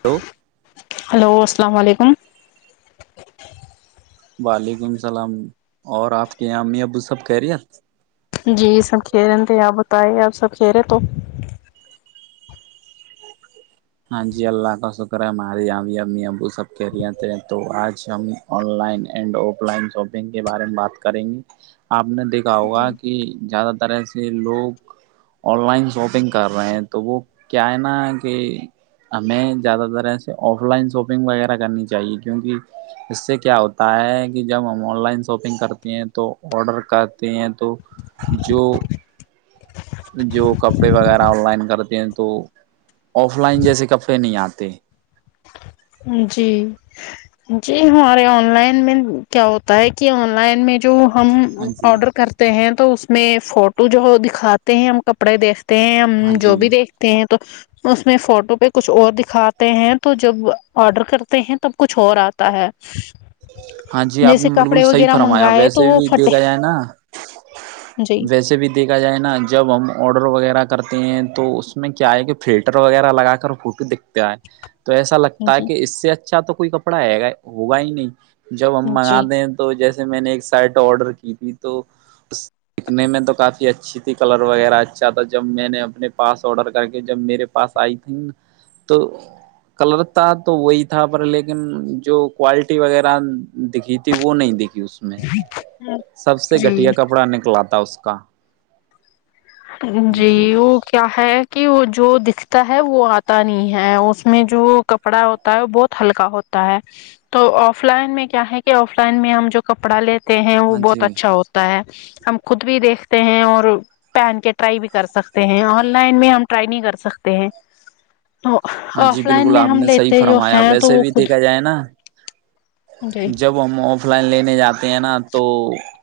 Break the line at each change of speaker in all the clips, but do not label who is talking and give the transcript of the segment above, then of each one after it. hello
hello السلام علیکم
وعلیکم السلام اور آپ کے یہاں ا م ابوسب کہریت
جی سب کھی رہے تھے آپ بتائی آپ سب کھیرے تو
ہاں جی اللہ کا شکر ہے ہماری اب امی ابو سب کہہریے تھے تو آج ہم online and offline shopping کے بارے میں بات کریں گی آپ نے دیکھ ہوا کہ زیادہ تر ای یہ لوگ آن لائن شاپنگ کر رہے ہیں تو وہ کیا ہے نا کہ ہمیں زیادہ تر ایسے آف لائن شاپنگ وغیرہ کرنی چاہیے کیونکہ اس سے کیا ہوتا ہے کہ جب ہم آن لائن شاپنگ کرتے ہیں تو آڈر کرتے ہیں تو جو جو کپڑے وغیرہ آن لائن کرتے ہیں تو آف لائن جیسے کپڑے نہیں آتے
جی جی ہمارے آن لائن میں کیا ہوتا ہے کہ آن لائن میں جو ہم
ہاں جی
آڈر کرتے ہیں تو اس میں فوٹو جو دکھاتے ہیں ہم کپڑے دیکھ ت
ہاں جی
جو بھی دیکھ ہیں تو اس میں فوٹو پہ کچھ اور دکھاتے ہیں تو جب آڈر کرتے ہیں تب کچھ اور آتا ہے
ہاں جی آپ
جیسے
نے بالکل
کپڑے
صحیح
وغیرہ
فرمایا
منگائے تو
ویسے
وہ
بھی
پھٹے
دیکھا جائے نا
جی
ویسے بھی تو دیکھا جائے نا جب ہم آڈر وغیرہ کرتے ہیں تو اس میں کیا ہے کہ فلٹر وغیرہ لگا کر فوٹو دیکھ کیا ہے تو ایسا لگتا ہے
جی
کہ اس سے اچھا تو کوئی کپڑا ہے گا ہوگا ہی نہیں جب ہم منگا
جی
دیں تو جیسے میں نے ایک سائٹ آڈر کی تھی تو دیکھنے میں تو کافی اچھی تھی کلر وغیرہ اچھا تھا جب میں نے اپنے پاس آڈر کر کے جب میرے پاس آئی تیںا تو کلر تھا تو وہی تھا پر لیکن جو کوالٹی وغیرہ دکھی تھی وہ نہیں دکھی اس میں سب سے
جی
گھٹیا کپڑا نکلا تھا اس کا
جی وہ کیا ہے کہ وہ جو دکھتا ہے وہ آتا نہیں ہے اس میں جو کپڑا ہوتا ہے وہ بہت ہلکا ہوتا ہے تو آف لائن میں کیا ہے کہ آف لائن میں ہم جو کپڑا لیتے ہیں وہ
ہاں
بہت
جی
اچھا ہوتا ہے ہم خود بھی دیکھتے ہیں اور پہن کے ٹرائی بھی کر سکتے ہیں آن لائن میں ہم ٹرائی نہیں کر سکتے ہیں
ہاں جی
آف لائن
بالکل
میں ہم لیتے جو ہیں تو وہ خود
چائنا
جی
جب ہم آف لائن لینے جاتے ہیں نا تو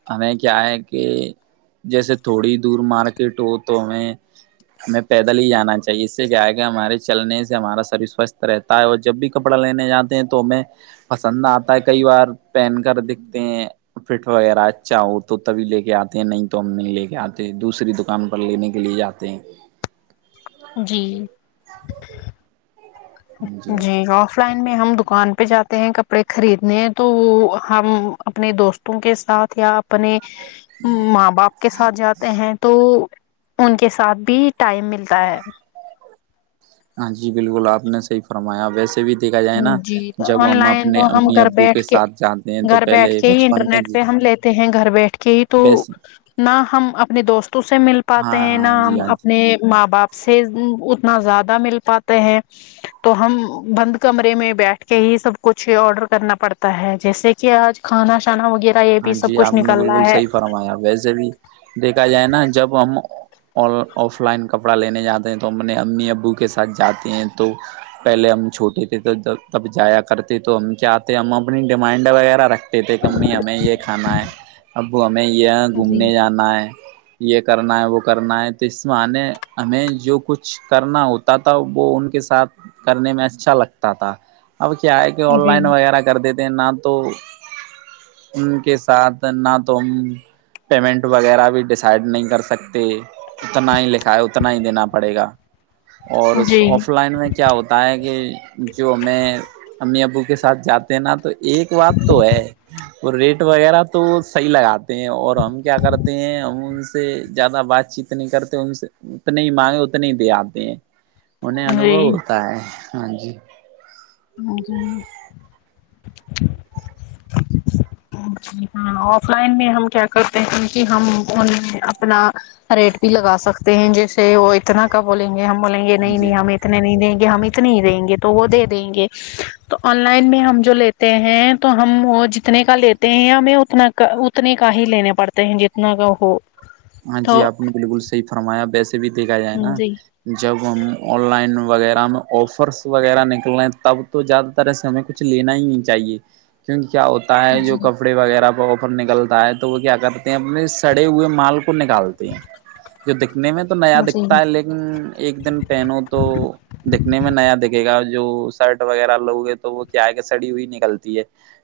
ہمیں کیا ہے کہ جیسے تھوڑی دور مارکیٹ ہو تو ہمیں ہمیں پیدل ہی جانا چاہیے اس سے کیا ہے گ ہمارے چلنے سے سے ہمارا شریر سوستھ رہتا ہے اور جب بھی کپڑا لینے جاتے ہیں تو ہم پسند آتا ہے کئی بار پہن کر دکھتے ہیں پٹ وغیرہ اچھا ہو تو تبھی لے کے آتے ہیں نہیں تو ہم نہیں لے کے آتے دوسری د دکان پر لینے کے لیے جاتے ہیں
جی جی گ آف لائن میں ہم دکان پہ جاتے ہیں کپڑے خریدنے تو وہ ہم اپنے دوست وں کے ساتھ یا اپنے ماں باپ کے ساتھ جاتے ہیں تو ان کے ساتھ بھی ٹائم ملتا ہے
ہاں جی بالکل آپ نے صحی فرمایا ویسے بھی دیکھا جائے نا
جی
جب
آن
ہم
لائن
اپنے
تو ہم
امی
گھر
ابو کے
بیٹھ
ساتھ جاتے ہیں تو
گھر بیٹھ
پہلے
کے ہی
بچپن میں
انٹرنیٹ پہ ہم لیتے ہیں گھر بیٹھ کے ہی تو
بس
نہ ہم اپنے دوستوں سے مل
ہاں
پاتے ہیں نہ
ہاں جی
ہم
ہاں
اپ
جی
اپنے ماں باپ سے اتنا زیادہ مل پاتے ہیں تو ہم بند کمرے میں بیٹھ کے ہی سب کچھ آرڈر کرنا پڑتا ہے جیسے کہ آج کھانا شانا وغیرہ یہ
ہاں
بھی سب
جی آپ
کچھ
نے
نکل
بالکل
رہا ہے
صحیح فرمایا ویسے بھی دیکھا جائے نا جب ہم اور آف لائن کپڑا لینے جاتے ہیں تو اپنے امی ابو کے ساتھ جاتے ہیں تو پہلے ہم چھوٹی تھھی تو جب جایا کرتے تو ہم کیا آتے ہم اپنی ڈیمانڈ وغیرہ رکھ پی پے کمیمی ہمیں یہ کھانا ہے اب ہمیں یہ
جی
گھومنے جانا ہے یہ کرنا ہے وہ کرنا ہے تو اس معنی ہمیں جو کچھ کرنا ہوتا تھا وہ ان کے ساتھ کرنے میں اچھا لگتا تھا اب کیا ہے کہ آن
جی
لائن وغیرہ کر دیتے ہیں نہ تو ان کے ساتھ نہ تو پیمنٹ وغیرہ بھی ڈیسائڈ نہیں کر سکتے اتنا ہی لکھا ہے اتنا ہی دینا پڑے گا اور آف لائن میں کیا ہوتا ہے کہ جو میں امی ابو کے ساتھ جات نا تو ایک بات تو ہے وہ ریٹ وغیرہ تو صحیح لگاتے ہیں اور ہم کیا کرتے ہیں ہم ان سے زیادہ بات چیت اتنی کرتے ان سے اتنے ہی مانگے اتنے ہی دے آتے ہیں انہیں انوبو
جی جی
ہوتا ہے ہاں جی
ہاں جی ہ آف لائن میں ہم کیا کرتے ہیں کہ ہم ان اپنا ریٹ بھی لگا سکتے ہیں جیسے وہ اتنا کا بولیں گے ہم بولیں گے
ہاں
نہیں نہیں
جی
ہم اتنے نہیں دیں گے ہم اتنی ہی دیں گے تو وہ دے دیں گے تو آن لائن میں ہم جو لیتے ہیں تو ہم وہ جتنے کا لیتے ہیں ہمیں اتنا کا اتنے کا ہی لینے پڑتے ہیں جتنا کا ہو
ہاں جی
تو
آپ نے بالکل صحیح فرمایا ویسے بھی دیکھا جائے
جی
نا
جی
جب ہم آن لائن وغیرہ میں آفرس وغیرہ نکل رہے ہیں تب تو زیادہ طرح سے ہمیں کچھ لینا ہی نہیں چاہیے کیونکہ کیا ہوتا ہے جو کپڑے وغیرہ پر اپر نکلتا ہے تو وہ کیا کرتے ہیں اپنے سڑے ہوئے مال کو نکالتے ہے جو دکھنے میں تو نیا دکھتا ہے لیکن ایک دن پہنو تو دکھنے میں نیا دکھے گا جو شرٹ وغیرہ لو گے تو وہ کیا ہے کہ سڑی ہوئی نکلتی ہے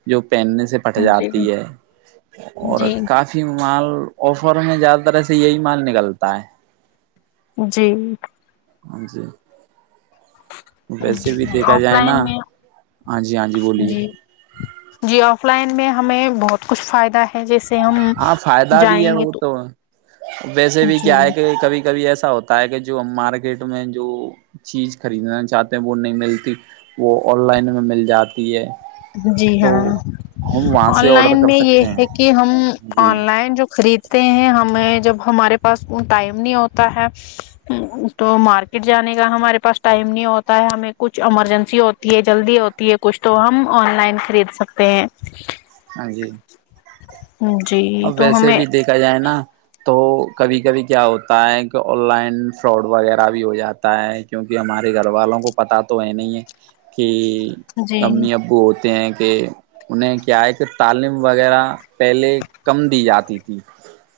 جو پہننے سے پھٹ
جی
جاتی ہے اور
جی
کافی مال آفر میں زیادہ طرح سے یہی مال نکلتا ہے
جی
ہاں جی ویسے بھی دیکھا
آف
جائے نا
لائن میں
ہاں جی ہاں جی بولیے
جی آف لائن میں ہمیں بہت کچھ فائدہ ہے جیسے ہم
ہاں فائدہ بھی
جائیں
ہے
گے
وہ
تو
ویسے بھی
جی
کیا ہے کہ کبھی کبھی ایسا ہوتا ہے کہ جو ہم مارکیٹ میں جو چیز خریدنا چاہتے ہیں وہ نہیں ملتی وہ آن لائن میں مل جاتی ہے
جی
تو
ہاں
ہم وہاں
آن
سے آڈر
لائن
کر
میں یہ
سکتے
ہے
ہیں
کہ ہم آن
جی
لائن جو خرید تے ہیں ہمیں جب ہمارے پاس ٹائم نہیں ہوتا ہے تو مارکیٹ جانے کا ہمارے پاس ٹائم نہیں ہوتا ہے ہمیں کچھ ایمرجنسی ہو ہوتی ہے جلدی ہوتی ہے کچھ تو ہم آن لائن خرید سکتے ہیں
ہاں جی
[inaudible] جی
اب
تو
ویسے
ہمیں
بھی دیکھا جائے نا تو کبھی کبھی کیا ہوتا ہے کہ آن لائن فراڈ وغیرہ بھی ہو جاتا ہے کیونکہ ہمارے گھر والوں کو پتا تو ہے نہیں ہے کہ
جی
امی ابو ہوتے ہیں کہ انہیں کیا ہے کہ تعلیم وغیرہ پہلے کم دی جاتی تھی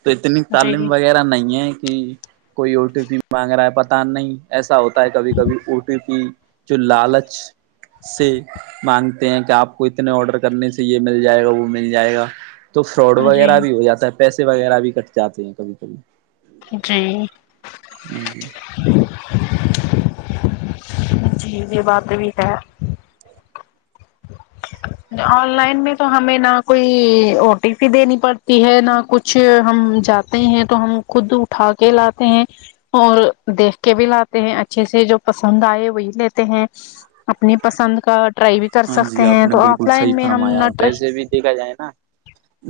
تو اتنی
جی
تعلیم وغیرہ نہیں ہے کہ کوئی او ٹی پی مانگ رہا ہے پتا نہیں ایسا ہوتا ہے کبھی کبھی او ٹی پی جو لالچ سے مانگتے ہیں کہ آپ کو اتنے آڈر کرنے سے یہ مل جائے گا وہ مل جائے گا تو فرڈ
جی
وغیرہ بھی ہو جاتا ہے پیسے وغیرہ بھی کٹ جاتے ہیں کبھی کبھی
جی
[inaudible]
جی یہ بات بھی ہے آن لائن میں تو ہمیں نہ کوئی او ٹی پی دینی پڑتی ہے نہ کچھ کچھ ہم جاتے ہیں تو ہم خود اٹھا کے لاتے ہیں اور دیکھ کے بھی لاتے ہیں اچھے سے جو پسند آئے وہی لیتے ہیں اپنی پسند کا ٹرائی بھی کر
ہاں
سکتے
جی آپ
ہیں
نے
تو
بالکل
آف
صحیح
لائن میں ہم
فرمایا
نہ
اور ویسے
ٹرائی
بھی دیکھا جائے نا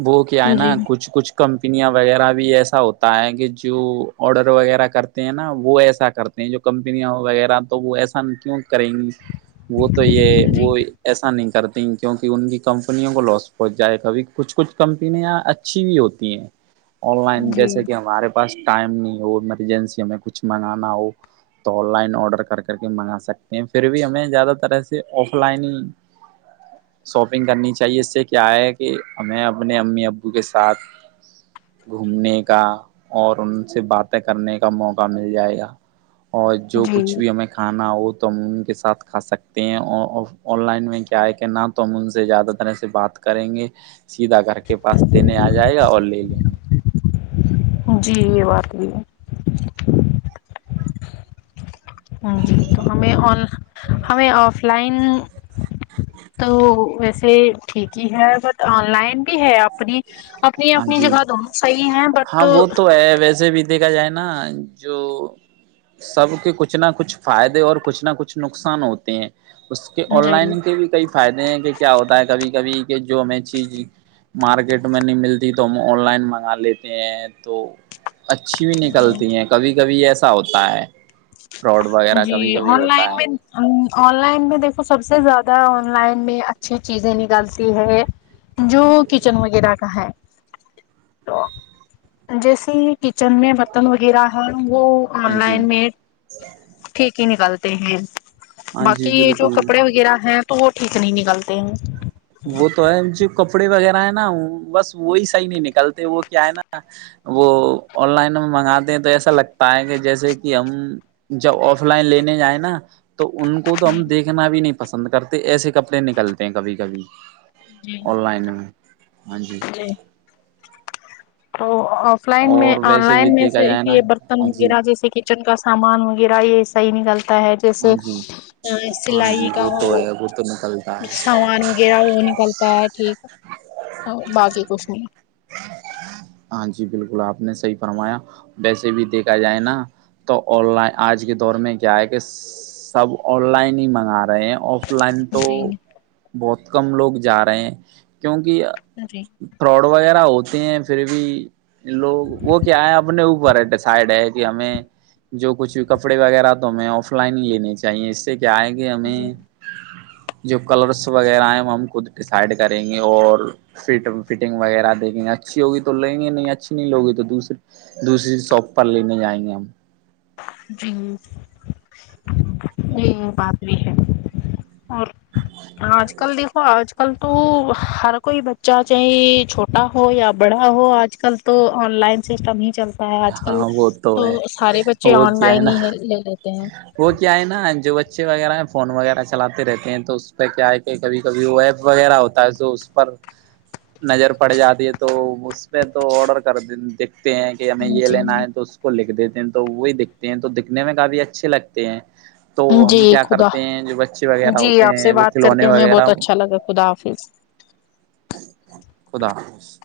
وہ کیا ہے نا
جی
کچھ کچھ کمپنیاں وغیرہ بھی ایسا ہوتا ہے کہ جو آڈر وغیرہ کرتے ہیں نا وہ ایسا کرتے جو کمپنیاں ہو وغیرہ تو وہ ایسا کیوں کریں گی وہ تو یہ
جی
وہ ایسا نہیں کرتی کیونکہ ان کی کمپنیوں کو لاس پہنچ جائے کبھی کچھ کچھ کمپنیاں اچھی بھی ہوتی ہیں
[inaudible]
آن لائن
جی
جیسے کہ ہمارے پاس ٹائم نہیں ہو ایمرجنسی ہمیں کچھ منگانا ہو تو آن لائن آرڈر کر کر کے منگا سکتے ہیں پھر بھی ہمیں زیادہ تر ایسے آف لائن ہی
[unintelligible]
شاپنگ کرنی چاہیے اس سے کیا ہے کہ ہمیں اپنے امی ابو کے ساتھ گھومنے کا اور ان سے باتیں کرنے کا موقع مل جائے گا اور جو
جی
کچھ بھی ہمیں کھانا ہو تو ہم ان کے ساتھ کھا سکتے ہیں اور آن لائن میں کیا ہے کہ نہ تو ہم ان سے زیادہ ترح سے بات کریں گے سیدھا کر کے پاس دینے آ جائے گا اور لے لیں گے
جی یہ بات ہو ہے جی تو ہمیں ہمیں آف لائن تو ویسے ٹھیک کی ہے بٹ آن لائن بھی ہے اپنی اپنی
ہاں
اپنی
جی
جگہ دونوں صحیح ہیں بٹ
ہاں وہ تو ویسے بھی دیکھا جائے نا جو سب کے کچھ نہ کچھ فائدے اور کچھ نہ کچھ نقصان ہوتے ہیں اس کے آن لائن کے بھی کئی فائدے ہیں کہ کیا ہوتا ہے کبھی کبھی کہ جو ہمیں چیز مارکیٹ میں نہیں ملتی تو ہم آن لائن منگا لیتے ہیں تو اچھی بھی
جی
نکلتی ہیں کبھی کبھی ایسا ہوتا ہے فراڈ وغیرہ
جی
کبھی کبھی
آن
ہوتا
لائن
ہے
میں آن لائن میں دیکھو سب سے زیادہ آن لائن میں اچھی چیزیں نکالتی ہے جو کچن وغیرہ کا ہے تو جیسے کچن میں مٹن وغیرہ ہے وہ
ہاں
آن
جی
لائن مڈ ٹھیک ہی نکلتے ہیں
ہاں
باقی
جی
یہ جو
بالکل
کپڑے وغیرہ ہیں تو وہ ٹھیک نہیں نکلتے ہیں [inaudible]
وہ تو ہے جو کپڑے وغیرہ ہے نا بس وہی صحیح نہیں نکلتے وہ کیا ہے نا وہ آن لائن منگاتے ہیں تو ایسا لگتا ہے کہ جیسے کہ ہم جب آف لائن لینے جیں نا تو ان کو تو ہم دیکھنا بھی نہیں پسند کرتے ایسے کپڑے نکلتے ہیں کبھی کبھی
جی جی
آن لائن ہاں جی
تو آف لائن میں
اور
آن
ویسے بھی
لائن میں
دیکھا
سے
جائے نا
یہ برتن
ہاں جی
وغیرہ جیسے کہ کچن کا سامان وغیرہ یہ ایسا ہی نکلتا ہے
ہاں
جیسے
جی ہاں
سلائی
جی
کا
وہ
ہو
تو ہے وہ تو نکلتا ہے
سامان وغیرہ وہ نکلتا ہے ٹھیک باقی کھ [inaudible]
ہاں جی بالکل آپ نے صحیح فرمایا ویسے بھی دیکھا جائے نا تو آن لائن آج کے دور میں کیا ہے کہ سب آن لائن ہی منگا رہے ہیں آف لائن تو
جی
بہت کم لوگ جا رہے ہیں کیونکہ
سری
فراڈ وغیرہ ہوتے ہیں پھر بھی لوگ وہ کیا ہے اپنے اوپر ہے سائڈ ہے کہ ہمیں جو کچھ بھی کپڑے وغیرہ تو ہمیں آف لائن ہی لینے چاہیے اس سے کیا آئے گے ہمیں
[inaudible]
جو کلرس وغیرہ ہیں وہ ہم خود ڈیسائڈ کریں گے اور فٹ فٹنگ وغیرہ دیکھیں گے اچھی ہوگی تو لگیں گے نہیں اچھی نہیں لوگی تو دوسری دوسری شوپ پر لینے جائیں گے ہم
جی جی بات بھی ہے اور ہاں آج کل دیک آج کل تو ہر کوئی بچہ چاہے چھوٹا ہو یا بڑا ہو آج کل تو آن لائن سسٹم ہی چلتا آج کل
ہاں وہ
تو
ہے
سارے بچے
وہ
آن
کیا
لائن
نا
ہی ہے لے لیتے ہیں
وہ کیا ہے نا جو بچے وغیرہ ہیں فون وغیرہ چلاتے رہتے ہیں تو اس پہ کیا ہے کبھی کبھی وہ ویب وغیرہ ہوتا ہے تو اس پر نظر پڑ جاتی ہے تو اس پہ تو آڈر کر دیکھتے ہیں کہ ہمیں یہ لینا ہے تو اس کو لکھ دیتے ہیں تو وہی دکھتے ہیں تو دکھنے میں کافی اچھے لگتے ہیں تو ہم
جی
کیا
خدا
کرتے ہیں جو بچے وغیرہ
جی
ہوتے
آپ سے
ہیں وہ
بات کر
کھلونے
کے ہمیں
وغیرہ
بہت اچھا لگا خدا حافظ
خدا حافظ